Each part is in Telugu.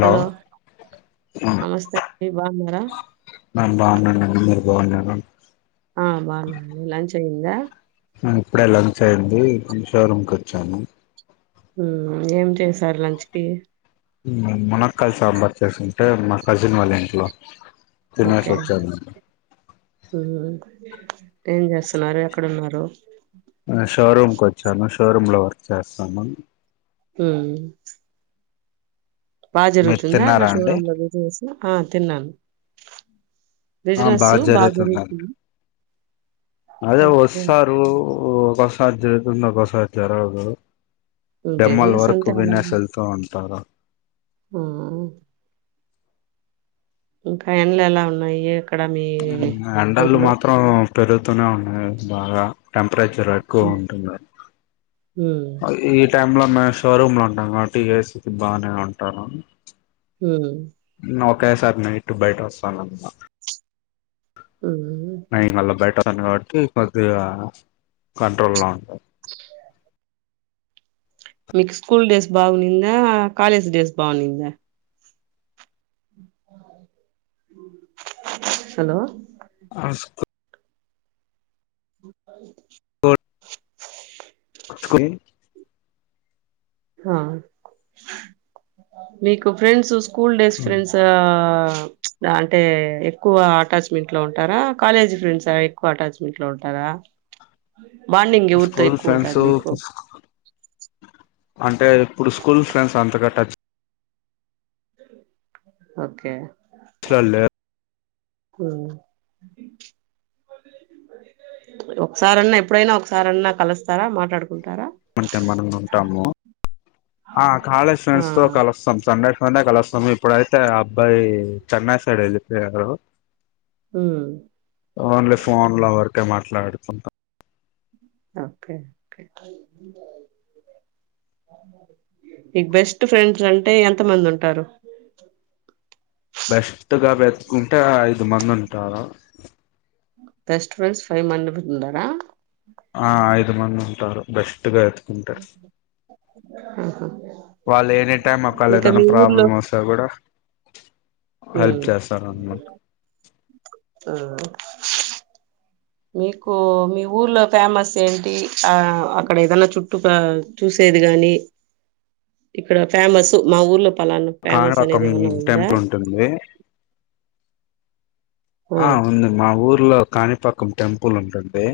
హలో నమస్తే [unintelligible] [unintelligible] నేను బాగున్నాను అండి [unintelligible] ఆ బాగున్నాను అండి లంచ అయ్యిందా ఇప్పుడే లంచ అయింది కొ షోరూముకి వచ్చాను ఏం చేసారు లంచ్ కి మునక్కయ సాంబార్ చేసుంటే మా కజిన్ వాళ్ళ ఇంట్లో తినేసి ఓకే వచ్చాను ఏం చేస్తున్నారు ఎక్కడున్నారు షోరూమ్కి వచ్చాను షోరూమ్ లో వర్క్ చేస్తాను హ బాగా మీరు జరుగుతుందా అక్కడ తిన్నారా అండి షోరూమ్ లో బిజినెస్ ఆ తిన్నాను ఆ బిజినెస్ బాగా జరుగుతుందండి జరుగుతుంది అదే ఓకే వస్తారు ఒక్కోకసారి జరుగుతుంది ఒక్కొక్కసారి జరగదు డెమ్మల్ బిజినెస్ వర్కు అంతా వినేెస్ అలాగే వెళ్తూ ఉంటారు ఆ ఇంకా ఎంలు ఎలా ఉన్నాయి అక్కడ మీ ఎడాళ్ళ ఊర్లో మాత్రం పెరుగుతూనే ఉన్నా బాగా టె ప్రేచర్ ఎక్కువ ఉమ్ ఉంటుంది టై లో మేము షోరూమ్ లో ఉంటాం కాబట్టి ఏ స్తి బాగానే ఉంటారు ఉ ఓకే సార్ నే ఇటు బయట వస్తాను న ఉమ్ మళ్ళ బెటా ను కాబట్టి కొద్దిగా కంట్రోల్లో ఉంటాంది మీకు స్కూల్ డేస్ బాగున్నిందా కాలేజ్ డేస్ బాగునిందా హలో అస్ స మీకు ఫ్రెండ్స్ స్కూల్ డేస్ ఫ్రెండ్స్ ఆ అంటే ఎక్కువా అటాచ్మెంట్ లో ఉంటారా కాలేజీ ఫ్రెండ్స్ ఎక్కువ అటాచ్మెంట్ లో ఉంటారా బాండింగ్ ఎవురుతో స్కూల్ ఎక్కువ ఫ్రెండ్స్ ఉంటది మీకు అంటే ఇప్పుడు స్కూల్ ఫ్రెండ్స్ అంతగా టచ్ ఓకే చ్లా లే ఒకసారన్నా ఎప్పుడైనా ఒకసారన్నా కలుస్తారా మాట్లాడుకుంటారా ఉంటే మనం ఉంటాము ఆ కాలేజ్ ఆ ఫ్రెండ్స్ తో కలుస్తాం సండె డే కలుస్తాము ఇప్పుడైతే ఆ అబ్బాయి చెన్నై సైడ్ వెళ్ళిపోయారు ఉమ్ ఓన్లీ ఫోన్లావర్ కే మాట్లాడుకుంటాం ఒకే కే మీక్ బెస్ట్ ఫ్రెండ్స్ అంటే ఎంత మంది ఉంటారు బెస్ట్గా పెట్టుకుంటే ఇ మందింటారా బెస్ట్ ఫ్రెండ్స్ ఫైవ్ మంది ఉండార ఆ ఆయిద్ మంది ఉంటారు బెస్ట్ గా ఎత్తుకుంటారు ఆహా వాళ్ళు ఎనీ టైం ఒకళ ఇంకా ఏదైనా మీ ప్రాబ్లం ఊర్లో వస్తే కూడా హెల్ప్ ఉమ్ చేస్తారు అన్నమాట ఆ మీకు మీ ఊర్లో ఫేమస్ ఏంటి ఆ అక్కడ ఏదన్న చుట్టూ ప చూసేది గాని ఇక్కడ ఫేమస్ మా ఊర్లో పలానా కానీ ఫేమస్ పకం అనేది ఏమన్నా ఉందా టెంపుల్ ఉంటుంది ఆ ఉంది మా ఊరు లో కాణిపాకం టెంపుల్ ఉంటుంది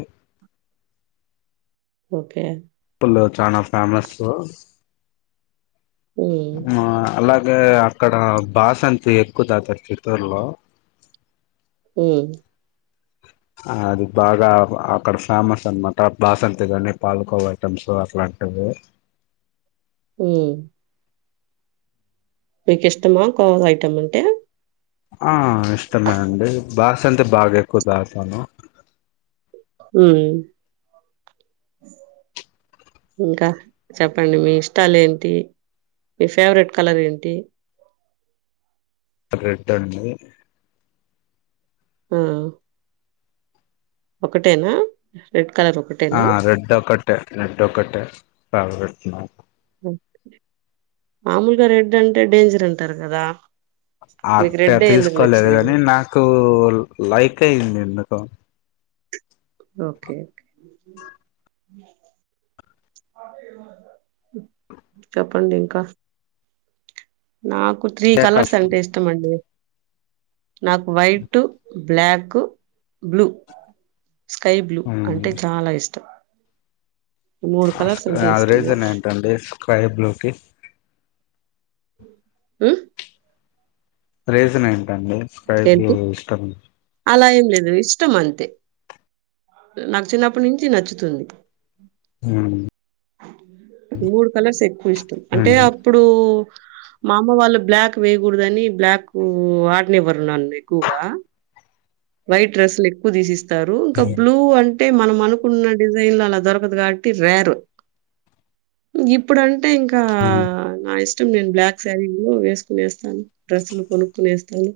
ఓకే ల్లో చాన ఫేమాస్సు ఉమ్ మా అలా వే అక్కడ బాసంతి ఎక్కువ [unintelligible] చిత్తూరులో ఉమ్ అది బాగా అక్కడ ఫేమస్ అన్న మాట బాసంతి కానీ పాలకోవ ఐటమ్స్ అట్లాంటివి హ్ మీకు ఇష్టమా కోవా ఐటమ్ అంటే ఆ ఇష్టమే అండీ బాసంతి బాగ ఎక్కువ తగుతాను. ఉమ్ చెప్పండి. మీ ఇష్టాలు ఏంటి మీ ఫేవరెట్ కలర్ ఏంటి రెడ్డూ అండీ. హ్ ఒకటేనా ఫేట్ ఆ రెడ్డు ఒక్కటె రేడ్డొక్కటె, బాగ పెడుతున్నావ్. మామలుగ, రెడ్ అంటే డేంజర్ అంటారు గదా ఆ అట్టే తీసుకోలేదు గని నాకూ లైక్ అయింది. ఎందుకొ ఓకే చెప్పండింకా నాకు త్రీ కలర్సంటే ఇష్టమండి నాకు white black, blue sky blue అంటే చాల ఇష్టం. మూడు కలర్స్ అంటే అది ఇష్టం రీజన్ నాకు ఏంటండి స్కైబ్లూకి హ్ రీజనేంటండి. స్కైబ్లూ ఏంటి ఇష్టం. అలా ఏం ఇష్టం అంతే నా చిన్నప్పటి నుంచి నచ్చుతుంది. ఉమ్ మూడు కలర్స్ ఎక్కువ ఇష్టం. అంటే ఉమ్ అప్పుడూ మా అమ్మ వాళ్ళు బ్లాక్ వేయగూడదనీ, బ్లాక్ వ్ వాడనివ్వరు నన్ను ఎక్కువగా వైట్ డ్రెస్లు ఎక్కువ తీసేసి త్తరూ ఇంక బ్లూ అం టె మనం అనుకున్న డిజైన్లు అల దొరకదు గాబట్టి రేర్. ఇప్పుడం టె ఇంకా ఉమ్ నైస్! నేను బ్లాక్ శారీలో వేసుకునేస్తాను. డ్రెస్సులు కొనుక్కునేస్తాను.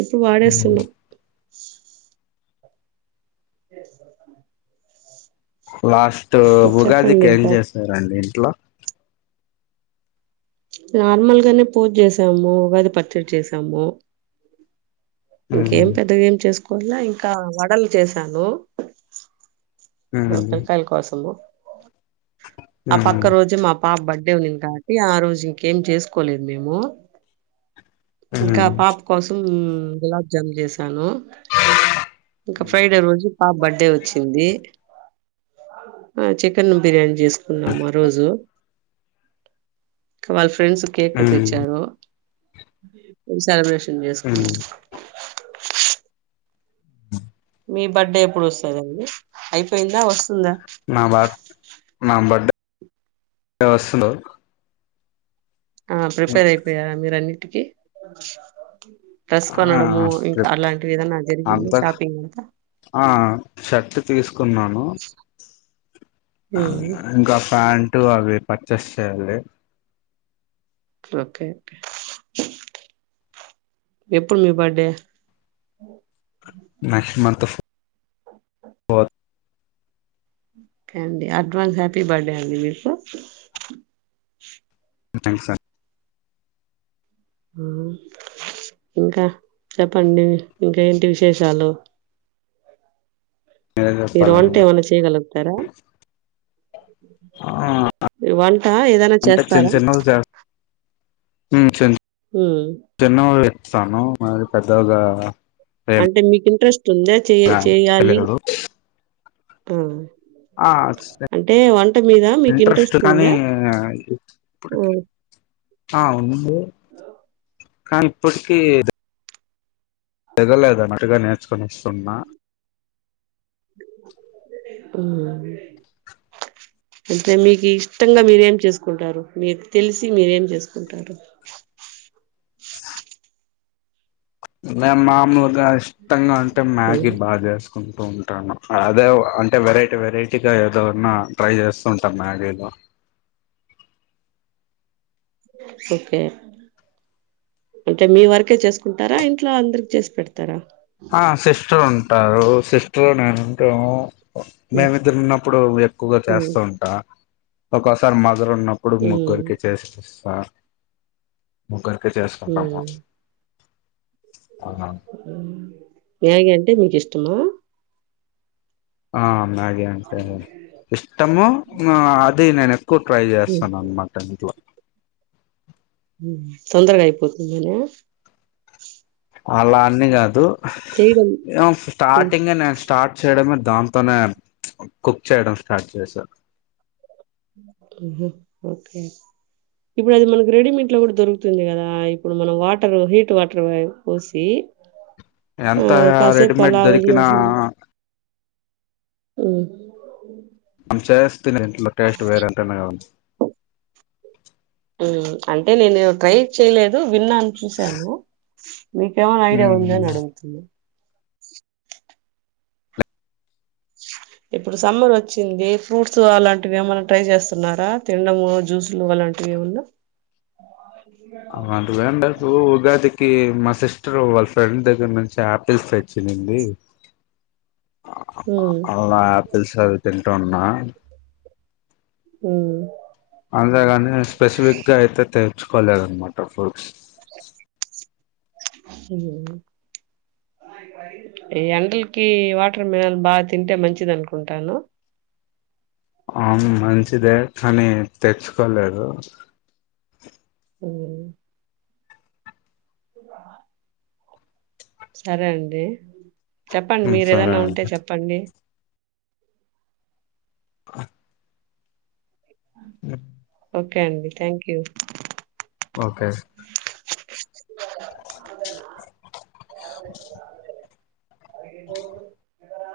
ఇప్పుడు వాడేసి ఉమ్ [unintelligible] చేస్తర పని? లాస్ట్. స్టూ చెప్పండి ఉగాదికి ఏం ఇంకా. జేసారండి ఇంట్లొ? నార్మల్గానే పూజ చేసాము. ఉగాది పచ్చడి చేసాము. ఉమ్ ఇంకేం పెద్దగ ఏమ్ చేస్కొ ల్లా ఇంకా వడలు చేసాను. ఉమ్ ఆ పిల్కాయల కోసము. హలో ఆ పక్క ఉమ్ రోజు మా పాప బడ్ డ్డే ఉన్నింది కాబట్టి ఆ రోజు ఇంకేం చేసుకోలేదు మేము ఇంకా ఉమ్ పాప కోసం గులాబ్ జామ్ చేస సాను ఇంక ఫ్రైడే రోజు పాప బర్త్డే వచ్చింది. ఆ చికెన్ బిర్యానీ చేసుకు న్నామారోజు కవల్ఫా ఫ్రెండ్స్ కేక్ ఉమ్ తెచ్చారు. ఇంగ సేలబ్రేషన్ ఉమ్ చేసుకున్నాం. అ మీ బర్త్డే ఎప్పుడు వస్తదండి అయిపోయిందా వస్త నా బ నాబర్త్డే వస్తూరు ఆ ప్రిపేర్ అయిపోయారా మీరు అన్ని కే ఆ ఏదన్నా జరిగిందా అంత షాపింగ్ అంతా ఆ షర్ట్ తీసుకున్నాను. ఉమ్ ఇంకా ప్యాంట్ అవి పర్చేస్ చేయాలి. ఓకే ఎప్పుడు మీ birthday next month fourth okay అండి అడ్వాన్స్ హ్యాపీ బర్త్డే అండి మీకు థ్యాంక్ సార్ ఉ ఇంకా చెప్పండి ఇంకా ఏంటి విశేషాలు మీరే మీరు వంట చెప్పాలండి ఏమన్నా చేయగలుగుతారా ఆ ఆ వంట ఏదైనా చేస్తారా ఉ చిన్ ఉమ్ చిన్నవి స్తను మరి పెద్దగా అంటే మీకు ఇంట్రెస్ట్ తుందా చే చేయాలి తెలియదు ఆ ఆ అంటే వంట మీద మీకు ఇంట్రెస్ట్ కానీ ఉందా ఇప్పుటికి హ్మ్ ఆ ఉంది కానీ ఇప్పటికి దిగలేదు అన్నటుగా నేర్చుకొనిస్తున్నా ఉ అంటే మీకు ఇష్టంగా మీరేం చేసుకుంటారు మీకు తెలిసి మీరేం చేసుకుంటారు మే మాము ఇంకా ఇష్టంగా అంటే మ్యాగీ హ్మ్ బా చేస్ కుంటూ ఉంటాను అదే అంటే వెరైటీ వెరైటీగా ఏదోన్నా ట్రై చేస్తూ ఉంటాను మ్యాగీలో ఓకే అంటే మీ వరకే చేసుకుంటారా ఇంట్లో అందరికి చేసి పెడతారా ఆ సిస్టర్ ఉన్ టారు సిస్టర్ నేనుంటా హ్మ్ మేమిద్దరు ఉన్నప్పుడు ఎక్కువగా హ్మ్ చేస్తూ ఉంటా ఒక సార్ మాల్ మరు ఉన్నప్పుడు హ్మ్ ముగ్గురికి చేసి ఇస్ ఆ ముగ్గరు ఇక చేసుకుంటాము అ మ్యాగీ అంటే మీకు ఇష్టమా ఆ మ్యాగి అంటే ఇష్టము ఆ అదే నేను ఎక్కువ ట్రై హ్మ్ చేస్తాను అన్నమాట ఇంట్లో తొందరగా అయిపోతుందన అలా అన్ని కాదు ఏమో హ్మ్ స్టార్టింగ్ నేను స్టార్ట్ చేయడమే దాంతోనే కుక్ చేయడం స్టార్ట్ చేశారు ఓకే ఇప్పుడు అది మనకు రెడీమేట్ లో కూడా దొరుకుతుంది కదా ఇప్పుడు మనం వాటర్ హీట్ వాటర్ పోసి ఆ ఎంత కాసేపు రెడీమేడ్ అలా దొరికినా అ అంచ త ఇంట్లో టేస్ట్ వేరేంటనే కా ఉంది అంటే నేను ట్రై చేయలేదు విన్నాను చూశాను స మీకు ఏమైనా ఐడియా ఉందా అడుగుతున్నా ఇప్పుడు సమ్మర్ వచ్చింది ఫ్రూట్స్ అలాంటివి ఏమనా ట్రై చేస్తున్నారా తిండము జ్యూసులు అలాంటివి ఏమన్నా అంట ఎండకు ఉగాదికి మా సిస్టర్ వాళ్ళ ఫ్రెండ్ దగ్గర నుంచి ఆపిల్స్ పెచ్చంది మ్మ్ అలా ఆపిల్ సార్ వెంటూన్నా హ అంద్ర అ స్పెసిఫిక్ గా అయితతే ఉచ్చుకోలేడనమాట ఫుర్స్ ఈ ఎండలకి వాటర్ మినల్ బాగా తింటే మంచిది అనుకుంటాను ఆ మంచిదే కానీ తెచ్చుకోలేదు అ సరే అండి చెప్పండి మీరు సరే ఏదన్నా ఉంటే అండి చెప్పండి ఆ ఇ ఓకే అండి థ్యాంక్ యూ ఓకే [inaudible] అద [inaudible] అ